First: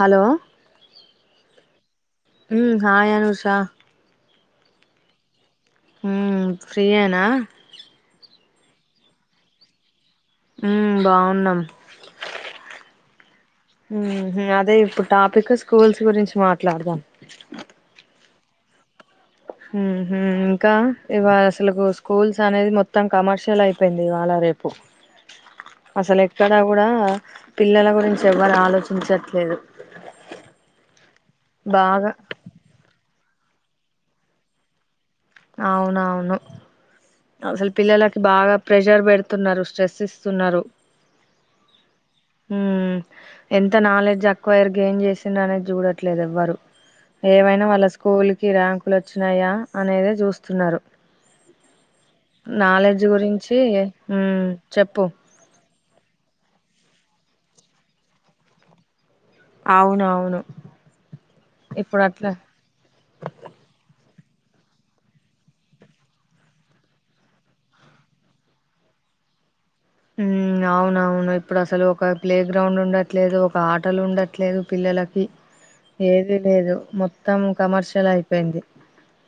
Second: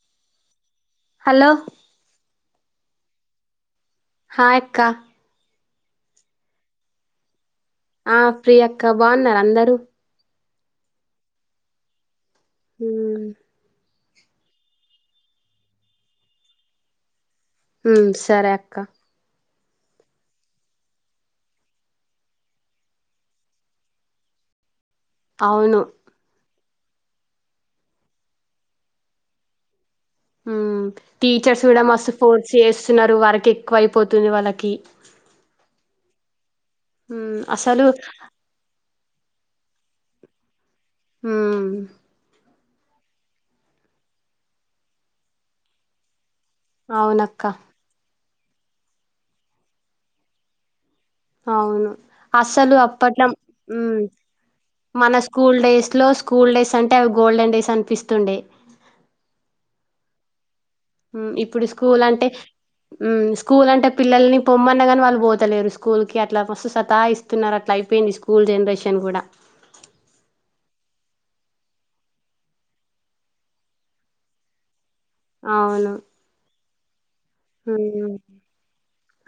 Hello లో ఉ hi Anusha. Hi అక్కా. ఉమ్ ఫ్రీయేనా. ఆ ఫ్రీ అక్కా బావున్నారా అందరూ. ఉ బావున్నాం. ఉ ఉహ్ అదే ఇప్పుడు టాపిక్ స్కూల్స్ గురించి మాట్లాడుదాం. ఉమ్ సరే అక్కా. ఉహు ఇంకా ఇవాళ అసలుకు స్కూల్స్ అనేది మొత్తం కమర్షియల్ అయిపోయింది ఇవాళ రేపు అవును. ఇంత గూడా పిల్లల గురించి ఎవ్వరు ఆలోచించట్లేదు. ఉ టీచర్స్ కూడా మస్తు బాగా ఫోర్స్ చేస్తున్నరు వర్క్ ఎక్కువయిపోతుంది వాళ్ళకి. అవునవును అసలు పిల్లలకి బాగా ప్రెషర్ పెడుత్ న్నారు స్ట్రెస్ ఇస్తున్నరు ఉ ఉ ఎంత నాలెడ్జ్ అక్వయిర్ గెన్ చేసిందనేది చూడట్లేదు ఎవ్వరు అవునక్క ఏవైనా వాళ్ళ స్కూల్కు కి ర్యాంకులు వచ్చినాయా అనేదే చూస్తున్నరు అవును అసలు అప్పట్లో గురించి ఉ ఉమ్ చెప్పు మన స్కూల్ డేస్ ట్లో స్కూల్ డేస్ అంటే అవి గోల్డెన్ డేస్ అనిపిస్తుండే అవునవును ఉ ఇప్పుడు స్కూల్ అంటే ఉ స్కూల్ అంటే పిల్లల్ని పొమ్మన్న గాని వాళ్ళు పోతలేరు స్కూల్ కి అట్లా మస్తు సతాఇస్తున్నారు అట్లా అయిపోయింది స్కూల్ జనరేషన్ గూడా ఉ అవునవును ఇప్పుడసలు ఒక ప్లే గ్రౌండ్ ఉండట్లేదు ఒక ఆటలు ఉండట్లేదు పిల్లలక్ ది అవును ఏది లేదు మొత్ త్తం కమర్షియల్ హ్మ్ అయిపోయింది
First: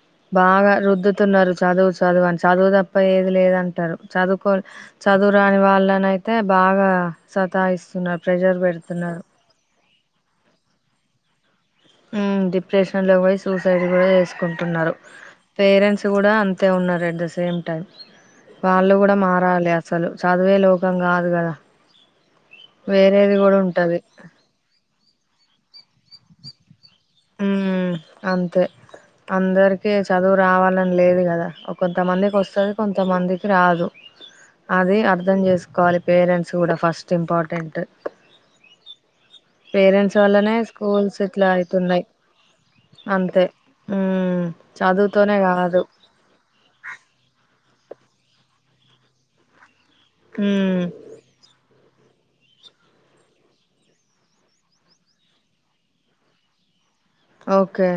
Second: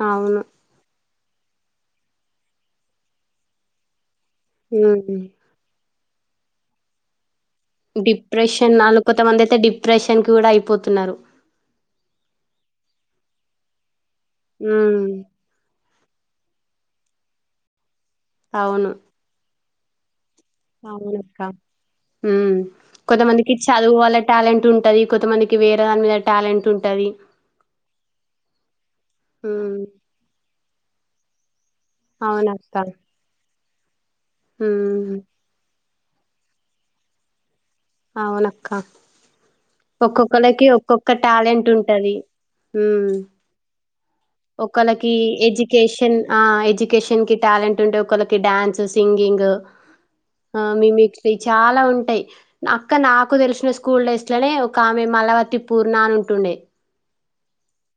అవును బాగా రుద్దుత్ తున్నారు చదువు చదువు అని చదువు తప్ప ఏది లేదంటరు చదువుకోర్ హ్మ్ చదురు వాళ్ళనయితే బాగా సతాయిస్తున్నారు ప్రెషర్ డిప్రెషన్ నాలుల్కొ పెడుతున్నారు త వందైతే డి డిప్రెషన్ కి కూడా అయిపోతున్నారు డిప్రెషన్ లో పోయి సూసైడ్ కూడా చేస్త కుంటు హ్మ్ పేరెంట్స్ కూడా అంతే ఉన్నారు ఎట్ ద సేమ్ టైం వాళ్ళు కూడా మారాలి అస చాల అవును అక్క వేరేది కొంతమందికి కూడా చదువు ఉంటది వళ్ళ టాలెంట్ ఉంటది కొంతమందికి వేరే దని మీద టాలెంట్ ఉంట ఉ అంతే హ్మ్ అందరికి చదువు రావాలని లేదు కదా కొంతమందికి వస్తుంది అవునక్క కొంతమందికి రాదు అది హ్మ్ అర్ధం చేసుకోవాలి పేరెంట్స్ కూడా ఫస్ట్ ఇంపార్టెంట్ అవునక్క పేరెంట్స్ వల్లనే ఒక్కొక్కరికి ఒక్కొక్క స్కూల్స్ ఇట్లా టాలెంట్ అయితున్నాయి ఉంటది హ అంతే మ్మ్ ఒకళకీ చదువుతోనే కాదు ఎడ్యుకేషన్ ఆ ఎడ్యుకేషన్ కి టాలెంట్. అంటే ఒకళకి డ్యాన్స్, సింగింగ. ఆ మ్మ్ మీమిక్రీ చాలా ఉంటాయి. అక్క నాకు తెలిసిన స్కూల్ డేస్ లోనే ఒక్క ఆమె మలవతి పూర్ణా అని ఉంటుండే. ఓకే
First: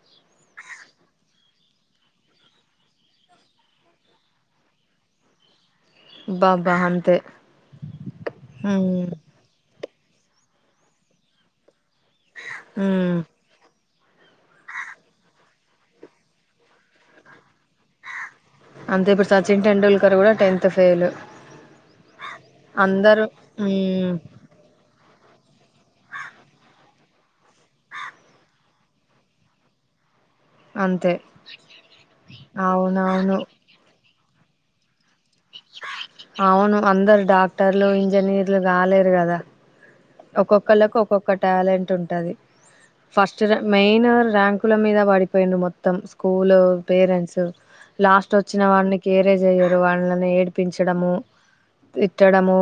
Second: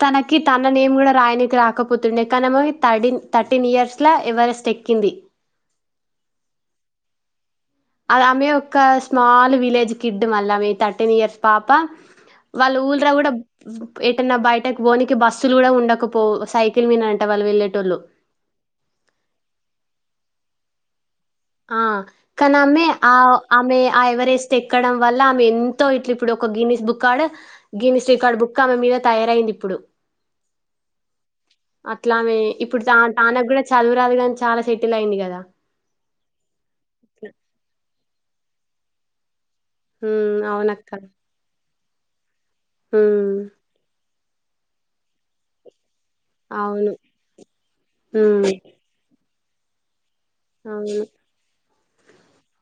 తనకి తన నేమ్ గూడ రాయనీకి రాకపోతుండే, కానామే థర్డీన్ థర్టీన్ ఇయర్స్లా ఎవరెస్ట్ ఎక్కింది. బాబా హంతే అది ఆమె ఒకా స్మాల్ విలేజ్ కిడ్ మల్లా ఆమె థర్టీన్ ఇయర్స్ పాపా వాళ్ళ ఊర్ల గూడా ఎటన్నా బయటక్ పోనికి బస్సులు గూడా ఉండకపోవు. సైకిల్ మీనే అంట వాళ్ళు వెళ్ళేటోళ్ళు. అంతే ఇప్పుడు సచిన్ టెండుల్కర్ గూడా టెన్త్ ఫెయిలు. ఆ కానామే ఆ ఆమె ఆ మ్మ్ ఎవరెస్ట్ ఎక్కడం వల్లా ఆమె ఎంతో ఇట్లు ఇప్పుడు ఒక గిన్నీస్ బుక్క్కాడ, గిన్నీస్ రికార్డు బుక్ ఆమె మీద తయారయింది ఇప్పుడు. అంతే అట్లామే ఇప్పుడు తాన్ అవునవును తానకు గూడా చదువురాదు గాని చాలా సెటెల్ అయింది గదా. అవును. అందరు డాక్టర్లూ, ఇంజనీర్ ర్లూ కాలేరు గదా. ఉమ్ అవునక్క ఒక్కొక్కళ్ళకు ఒక్కొక్క టాలెంట్. టుంటది ఉమ్ ఫస్ట్ రా మెయిన్ ర ర్యాంకుల మీద పడిపోయిండ్రు మొత్తం. స్కూలు అవును పేరెంట్స, లాస్ట్ ఉమ్ వచ్చిన వాళ్ళని కేర్ కేర్ చెయ్యరు వాళ్ళని అవును ఏడ్పించడమూ తిట్టడముూ,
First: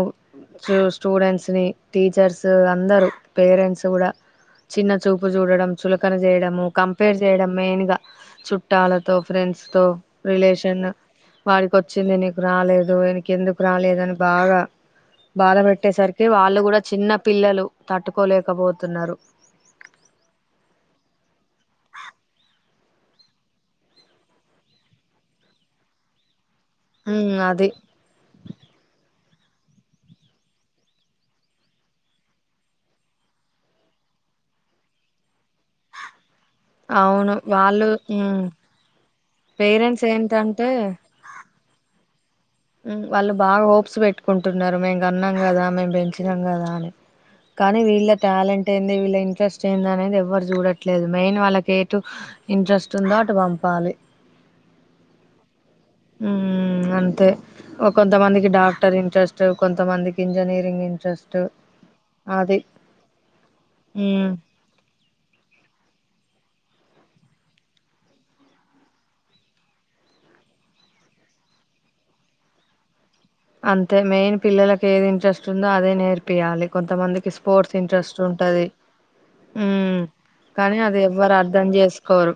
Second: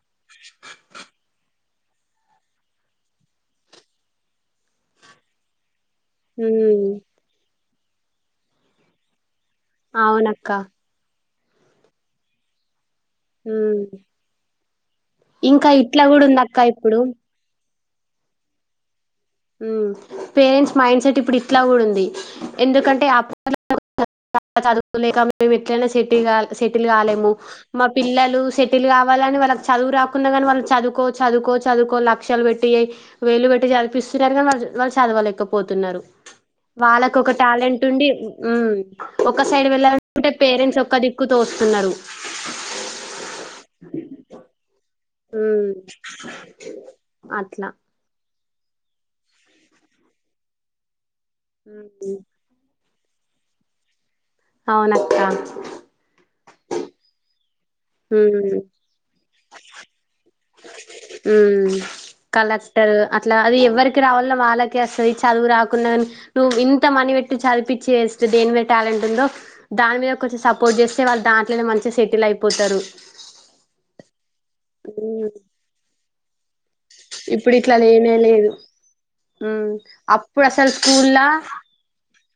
స్టూడెంట్స్ నీ టీచర్స్ తరు అందరూ పేరెంట్స్ గూడా చిన్న చూపు చూడడం. చులకన జేయడమూ, ఉమ్ కంపేర్ జేయడం మెయిన్ గా. చుట్టాలతో ఫ్రెండ్స్ తో, అవునక్క రిలేషన వాడికి ఒచ్చింది నీకు రాలేద్. నువేనికి ఎందుకు ఉమ్ రాలేదని బాగా, బాధ ఇంకా ఇట్లా కూడా పెట్టేసరికి ఉందక్క వాళ్ళు గూడా ఇప్పుడు చిన్న పిల్లలు తట్టుకోలేకపోతున్నారు. ఊ పేరెంట్స్ మైండ్ సెట్ ఇప్పుడు ఇట్లా గూడా ఉంది. ఎందుకంటే అ [inaudible] [inaudible] చదువులేక మేము ఎట్లైనా సెటిల్ కావ సెటిల్ గాలేము. ఉమ్ అది మా పిల్లలు సెటిల్ గావ వాళ్ళని వాళ్ళకి చదువు రాకున్నా గానీ వాళ్ళు చదువుకో చదువుకో చదువుకో లక్షలు పెట్టి వేల్లు పెట్టి చదిపిస్త తారు కానీ వాళ్ళు వాళ్ళు చదవలేక పోతున్నారు వాళ్ళకు ఒక అవును టాలెంట్ వాళ్ళు ఉండి ఉమ్ హ్మ్ ఒక్క సైడ్ పేరెంట్స్ వెళ్ళాలనుకుంటే పేరెంట్స్ ఒక్క దిక్కు తోస్తున్నారు ఉహ్ వాళ్ళు బాగా హోప్స్ పెట్టుకుంటున్నారు మేము కన్నాం కదా ఉమ్ మేము పెంచినాం కదా అని అట్లా కానీ వీళ్ళ క్ టాలెంట్ ఏంది వీళ్ళ ఇంట్రెస్ట్ ఏంది అనేది ఎవరు చూడట్లేదు మెయిన్ వాళ్ళకి ఎటు ఉమ్ ఇంట్రెస్ట్ చుందాటు పంపాలి అవునక్కా ఉహ్ అంతే ఓ కొంతమందికి డాక్టర్ ఇంట్రెస్ట్ కొంతమందికి ఇంజనీరింగ్ ఇంట్రెస్ట్ ఉహ్ అది కలెక్టర్ అట్లా అది ఎవరికి మ్మ్ రావల్లో వాళ్ళకే వస్తది చదువు రాకున్నా కానీ, నువ్వు ఇంత మంది పెట్టి చదివిపిచ్చి చేస్తే దేని మీద టాలెంట్ ఉందో, దాని మీద కొంచెం సపోర్ట్ చేస్తే వాళ్ళు దాంట్లోనే మంచిగా సెటిల్ అయిపోతారు. అంతే మెయిన్ పిల్లలకి ఏది ఉమ్ ఇంట్రెస్ట్ ఉందో అదే నేర్పియాలి కొంతమందికి ఇప్పుడు స్పోర్ట్స్ ఇట్లా లేనే ఇంట్రెస్ట్ లేదు ఉంటది ఉమ్ ఉహ్ అప్పుడు అసలు కానీ అది స్కూల్లా ఎవ్వరు అర్థం చేసు కోరు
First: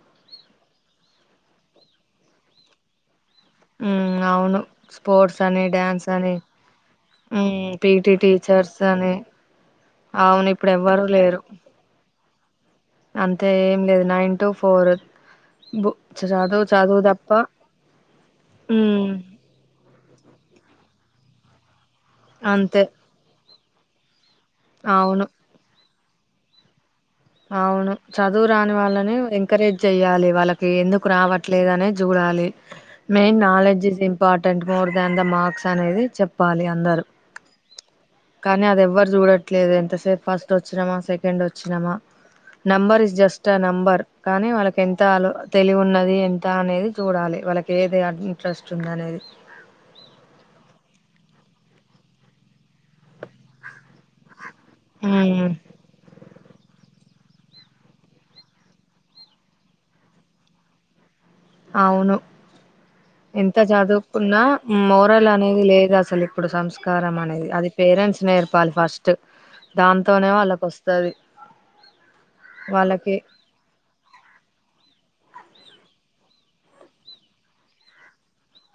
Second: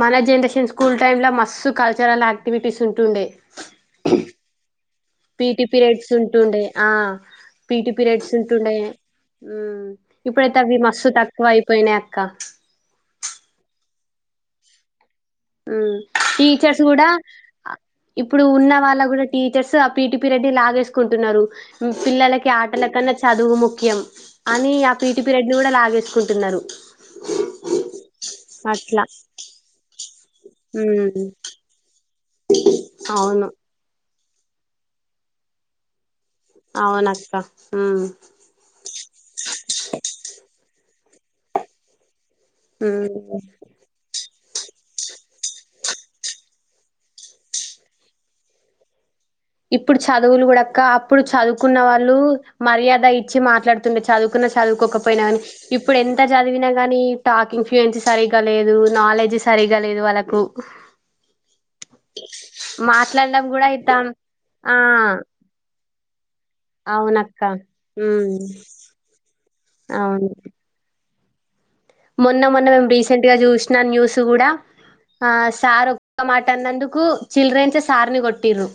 మన జనరేషన్ స్కూల్ టైమ్ లో మస్తు కల్చరల్ యాక్టివిటీస్ ఉంటుండే మ్మ్ అవును స్పోర్ట్స్ అని పీటి డ్యాన్స్ పీరియడ్స్ అని ఉంటుండే ఆహ్ హ్మ్. పీటి పీటీ పీరియడ్స్ ఉంటుండే టీచర్స్ అని ఉహ్ అవును ఇప్పుడైతే ఇప్పుడు అవి ఎవ్వరూ మస్తు లేరు. తక్కువ అయిపోయినాయి అక్ క్క అంతే ఏం లేదు నైన్ టు ఫోర్ ఆహ్ టీచర్స్ కూడా తప్ప ఆ ఇప్పుడు ఉన్న వాళ్ళ హ్మ్. కూడా టీచర్స్ ఆ పీటి పీరియడ్ ని లాగేసుకుంటున్నారు పిల్లలకి అంతే. ఆటల కన్నా చదువు ముక్ ముక్యం అని ఆ పీటి అవును. పిరయడ్ ని కూడా లాగేస్ కుంటున్నారు అవును చదువు రాని వాళ్ళని ఎంకరేజ్ జెయ్యాలి వాళ్ళకి ఎందుకు ఉమ్ రావట్లేదు అని చూడాలి మెయిన్ అవును నాలెడ్జ్ జి important more than the marks అనేది చెప్పా అవునక్క ఆహ్ కానీ అది ఎవ్వరు చూడట్లేదు, ఎంతసేపు ఫస్ట్ వచ్చినమా సెకండ్ వచ్చినమా number is um just a number కానీ వాళ్ళకి ఎంత అలవ్ తెలివు ఉన్నది. ా అనేది చూడాలి వాళ్ళకి ఏది ఇంట్రెస్ట్ ఉంది అనేది ఇప్పుడు చదువులు కూడా అక్క అప్పుడు చదువుకున్న వాళ్ళు మర్యాద ఇచ్చి మాట్లాడుతుండే చదువు చదువుకోకపోయినా కాని మ్మ్ ఇప్పుడు ఎంత అంత చదివినా గాని టాకింగ్ ఫ్యూన్స్ సరిగ్గా లేదు నాలెడ్జ్ సరి్గా లేదు వాళ్ళకు అవును మాట్లాడడంం కూడా ఇయిద్దాం న్నా మోరల్ అనేది లేదు అసలు ఇప్పుడు సంస్కారం అవునక్క అనేది అది పేరెంట్స్ ఉమ్ నేర్పాలి ఫస్ట్ అవును దాంతోనే వాళ్ళకు వస్తుంది తది మొన్న మొన్న మేము రీసెంట్ గా చూసినం న్యూస్ కూడా ఆ సార్ ఒక్క మాట అన్నందుకు చిల్డ్రెన్స్ సార్ ని కొట్టి్రు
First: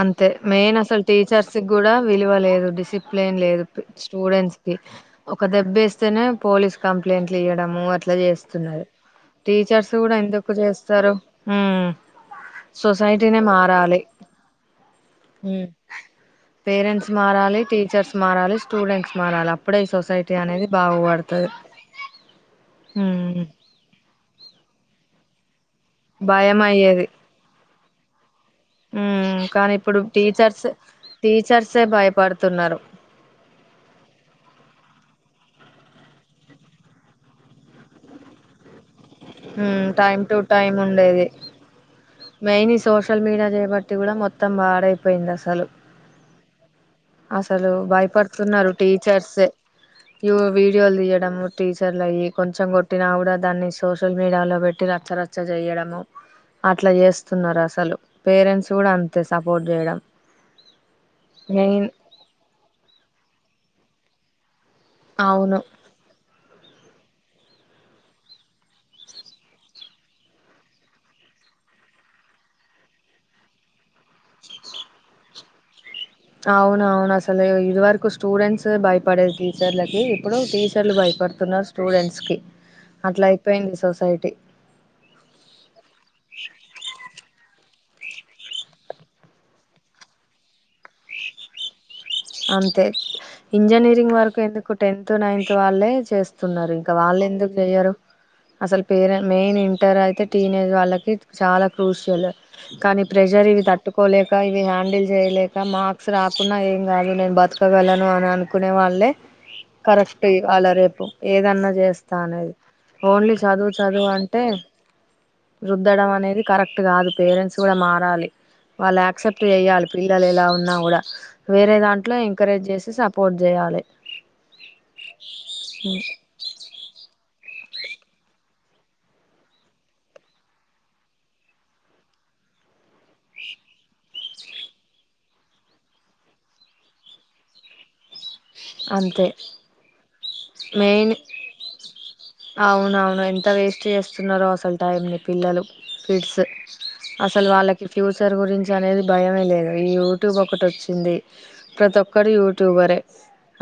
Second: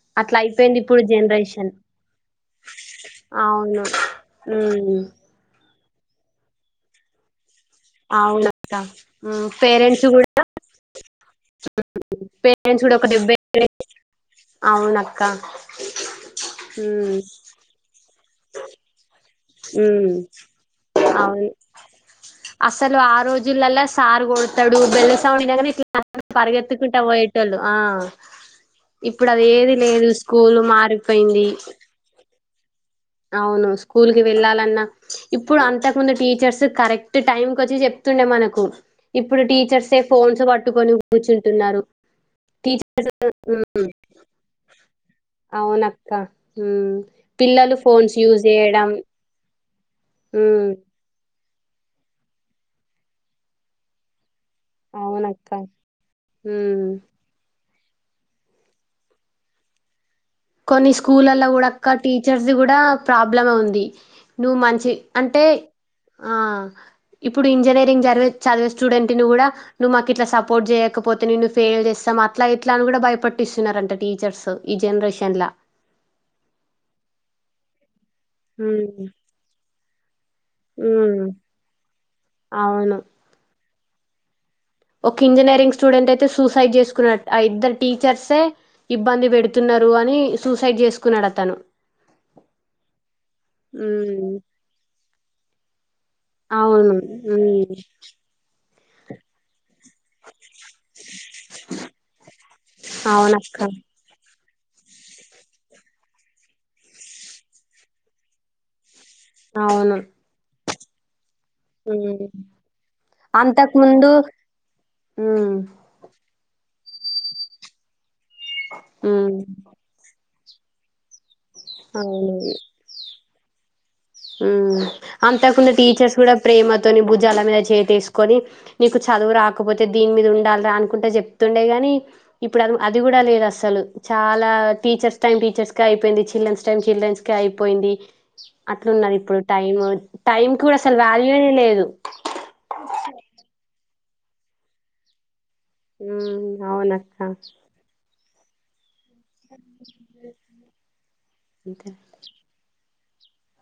అంతే మెయిన్ అసలు టీచర్స్ కి కూడా విలువ లేదు డిసిప్లిన్ లేదు అవును స్టూడెంట్స్ కి ఉమ్ ఒక దెబ్బే పోలీస్ కంప్లైంట్లు అట్లా అవునక్క చేస్తున్నారు ఉమ్ టీచర్స్ పేరెంట్స్ కూడా ఎందుకు చేస్తారు పేరెంట్స్ కూడా ఒక దెబ్బ సొసైటీనే మారాలి అవునక్క పేరెంట్స్ ఉమ్ మారాలి టీచర్స్ స్మారాలీ స్టూడెంట్స్ మారాలి అప్పుడే ఉ ఈ సొసైటీ అనేది అవును బాగుపడుతది అసలు ఆ ఉమ్ రోజులలా సార్ తాడు బెల్ సౌండ్ వినగానే ఇ భయం పరిగెత్తుకుంటా పోయేటోళ్ళు ఆ ఇప్పుడు అది ఉ కానీ ఏది ఇప్పుడు లేదు స్కూల్ టీచర్స్ మారిపోయింది టీచర్స్ే భయపడుతున్నారు అవును స్కూల్ కి వెళ్ళాలన్నా ఇప్పుడు అంతకు ముందు టీచర్స్ కరెక్ట్ టైం క వచ్చి చెప్తుండే మనకు ఇప్పుడు టీచర్సే టైం టు ఫోన్స్ టైం పట్టుకని ఉండేది కూర్చుంటున్నారు మెయిన్ ఈ టీచర్స్ సోషల్ మీడియా చేయబట్టి కూడా మొత్తం పాడైపోయింది అసలు అవునక్క అసలు పిల్లలు ఫోన్స్ యూజ్ భయపడుతున్నారు చేయడం టీచర్స్ ఇ ఉమ్ వీడియోలు తీయడం టీచర్లు అయ్యి కొంచెం కొట్టినా కూడా దాన్ని చో మేడాల పెట్టి రచ్చరచ్చ అవునక్క చెయడ ఉమ్ అట్లా చేస్తున్నారు అ అసలు పేరెంట్స్ కూడా అంతే సపోర్ట్ చేయడం కొన్ని స్కూల్ల్లో మెయిన్ కూడాడక టీచర్స్ి కూడా ప్ర బ్ ఉంది నువ్వు మంచి చి అంటే అవును ఆ ఇప్పుడు ఇంజనీరింగ్ చదివే చదివే స్టూడెంట్ ని కూడా ఇప్పుడు ఇంజనీరింగ్ చదువు చదివే స్టూడెంట్ నీ గూడ నువ్వు మాకు ఇట్లా సపోర్ట్ జేయకపోతే నిన్ను ఫెయిల్ జేస్తం అట్లా ఇట్లా అని కూడా భయపట్టిస్తున్నారంట టీచర్స్ ఈ జనరేషన్ ఎన్లా అవును అవును అసలు ఇది వరకు స్క్ స్టూడెంట్స్ ఉమ్ భయపడేది టీచర్లకి ఇప్పుడు టీ చళ్ళు బయి ఉమ్ పడుతున్నా స్ట్రో స్కి అవును అట్లా అయిపోయింది సస్ సైటి ఒక ఇంజనీరింగ్ స్టూడెంట్ అయితే సూసైడ్ చేసుకున్నాడ్ ఆ ఇద్దరు టీచర్సే ఇబ్బంది పెడుతున్నారు అని సూసైడ్ చేసుకున్నాడ్ అతను అంతే ఇంజనీరింగ్ వరకు ఉమ్ ఎందుకు టెన్త్ నైన్త్ టువాలేజ్ చేస్తున్నారు ఇంకా అవును వాలెన్డూకు ఉమ్ చెయరు అసలు పేరె మెయిన్ ఇంటర్ అయితే టీనేజ్ వాళ్ళకి చాలా క్రూషియల్ కానీ ప్రెషర్ అవునక్క ఇవి తట్టుకోలేక ఇవి హ్యాండిల్ జెయలేక మాక్స్ రాకుంన్నా ఏం గాదు నేను బతుక గలను అని అనుకునే వాళ్ళే అవును కరెక్ట్ అలరే ఏదన్నా జెస్తా ఉమ్ అనేది ఓన్లీ చదువు అంతకు ముందు చదువు అంటే ఉమ్ రుద్దడం అనేది కరెక్ట్ అట్ కాదు పేరెంట్స్ గుడ మారాలి ఉమ్ వాల్లక్సెప్ట్ జెయ్యాలి పిల్లలు ఎలా ఉ ఉన్నా గుడా వేరే దా ఇట్ల ఎంకరేజ్ జెస్తే సప్ సపోర్ట్ జెయాలే ఉ అంతకున్న టీచర్స్ గుడ ప్రేమతోని భుజాల మీద చే తీసుకుని నీకు చదువు రాకపోతే దీనిమీద ఉండాల్ రా అనుకుంట జెప్తుండే గాని ఇప్పుడు అది గుడ లేదు అస్సలు చాలా టీచర్స్ టైం టీచర్స్ క అయిపోయింది చిల్డ్రన్స్ టైమ్ చిల్డ్రన్స్ కె అయిపోయింది అట్లున్నరు అంతే ఇప్పుడు టైము టైం కూడా అసలు మెయిన్ వాల్యూ ఏ లేదు చేస్తున్నరో అసలు టైంని పిల్లలు ఫిడ్స్ ఉమ్ అవునక్క అసలు వాళ్ళకి ఫ్యూ సర్ గురించి అనేది భయమే లేదు ఈ యూట్యూబ్ ఒకటి ఒచ్చింది అంతే ప్రతి ఒక్కరు యూట్యూబరే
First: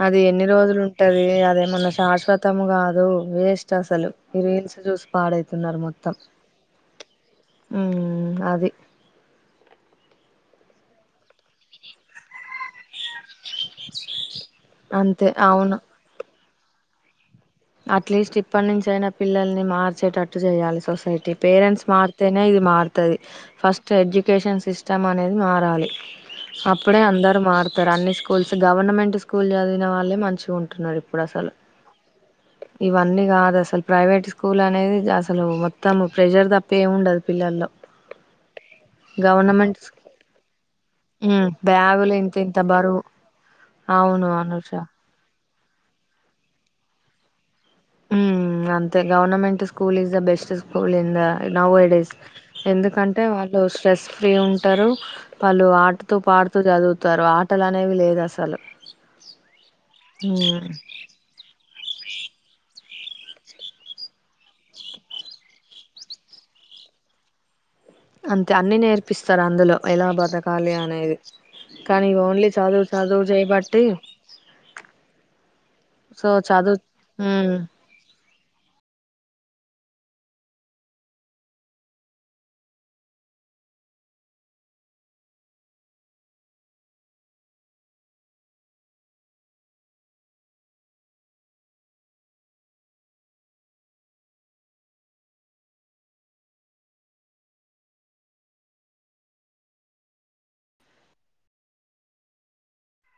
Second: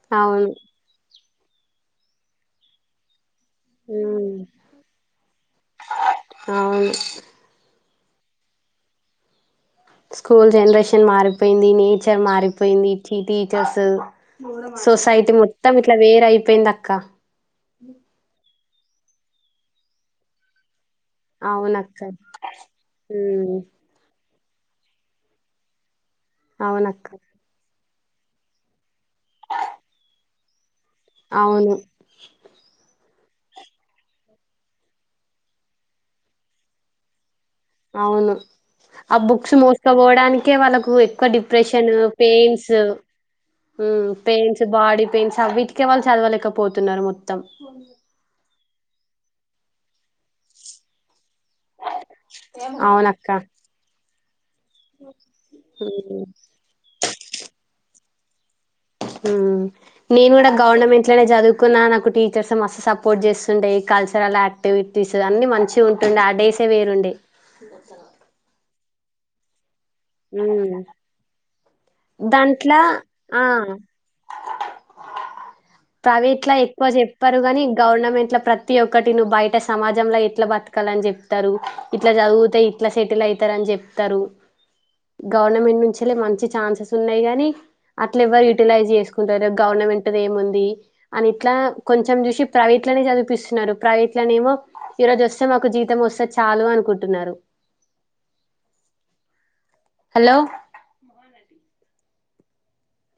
అది ఎన్ని అవును రోజులు ఉంటాయి ది అదేమన్న శాశ్వతం గాదు వేస్ట్ అసలు ఉమ్ ఈ రీల్స్ జుసి పాడైతున్నారు మొత్తం అవును హ్మ్ హ్మ్ అది స్కూల్ జన్రేషన్ మారిపోయింది నేచర్ మారిపోయింది చి టీచర్సు అంతే సొసైటీ అవును మొత్తం ఇట్లా వేరయి పెయిందక్క అట్లీస్ట్ ఇప్పటి నుంచి అయినా పిల్లల్ని మార్చేటట్టు చేయాలి పేరెంట్స్ అవునక్క మార్తేనే ఇది మారుతుంది ఉమ్ ఫస్ట్ ఎడ్య ఎడుకేషన్ సిస్టమ్ అనేది మారాలి అప్పుడే అవునక్క అందరు మారుత ఇ అన్ని స్కూల్స్ గవర్నమెంట్ స్కూల్ చదివిన వాళ్ళే మంచిగా ఉంట న్నారుడు ఇప్పుడు అసలు అవును ఇవన్నీ కాదు అసలు ప్రైవేట్ స్కూల్ అనేది అసలు మొత్తం ప్రెషర్ తప్ప ఏమి ఉండదు పిల్లల్లో అవును ఆ బుక్స్ గవర్నమెంట్ స్కూ- మోసుకోపోవడానికే వాళ్ళకు ఎక్కువ ఉమ్, డిప్రెషన్ బ్యాగులు ఇంత ఇంత పెయిన్స్ బరువు అవును పెయిన్స్ అనుష బాడీ పెయిన్స్ అవి ఇక్కే వాళ్ళు చదవలేకపోతున్నారు మొత్తం హ్మ్ అంతే government school is the best school in the nowadays ఎందుకంటే అవునక్క వాళ్ళు స్ట్రెస్ ప్రూమ్స్ అంటారు పళ్ళు ఆడుతూ ఉమ్ పాడుతూ చదువుత తర్వాతలు అనేవి లేదు అసలు నేను కూడా హ్మ్ గవర్నమెంట్ లోనే చదువుకున్నా నాకు టీచర్స్ మస్తు స సపోర్ట్ చేస్తుండే కల్చరల్ యాక్టివిటీస్ అన్ని మంచిగా ఉంటుండే ఆ డేసే వేరుండే అంతే అన్ని నేర్పిస్తారు అందులో ఎలా బతకాలి అనేది కానీ ఓన్లీ దాంట్లో చదువు చదువు ఆ చేయబట్టి సో ప్రైవేట్లా చదువు ఎక్కువ చెప్పారు హ్మ్ కానీ గవర్నమెంట్ లో ప్రతి ఒక్కటి నువ్వు బయట అంటే సమాజంలో ఎట్లా బతకాలని చెప్తారు ఇట్లా చదివితే ఇట్లా సెటిల్ అయితారుని చెప్తారు గవర్నమెంట్ నుంచ మంచి ఛాన్సెస్ ఉన్నాయి గాని అట్లా ఎవ్వరు యూటిలైజ్ చేసుకుంటారు గవర్నమెంట్ ఏముంది అని ఇట్లా కొంచెం చూసి ప్రైవేట్ లోనే చదిపిస్తున్నారు ప్రైవేట్ లోనే ఏమో ఈరోజు వస్తే మాకు జీతం వస్తే చాలు అనుకుంటున్నారు హలో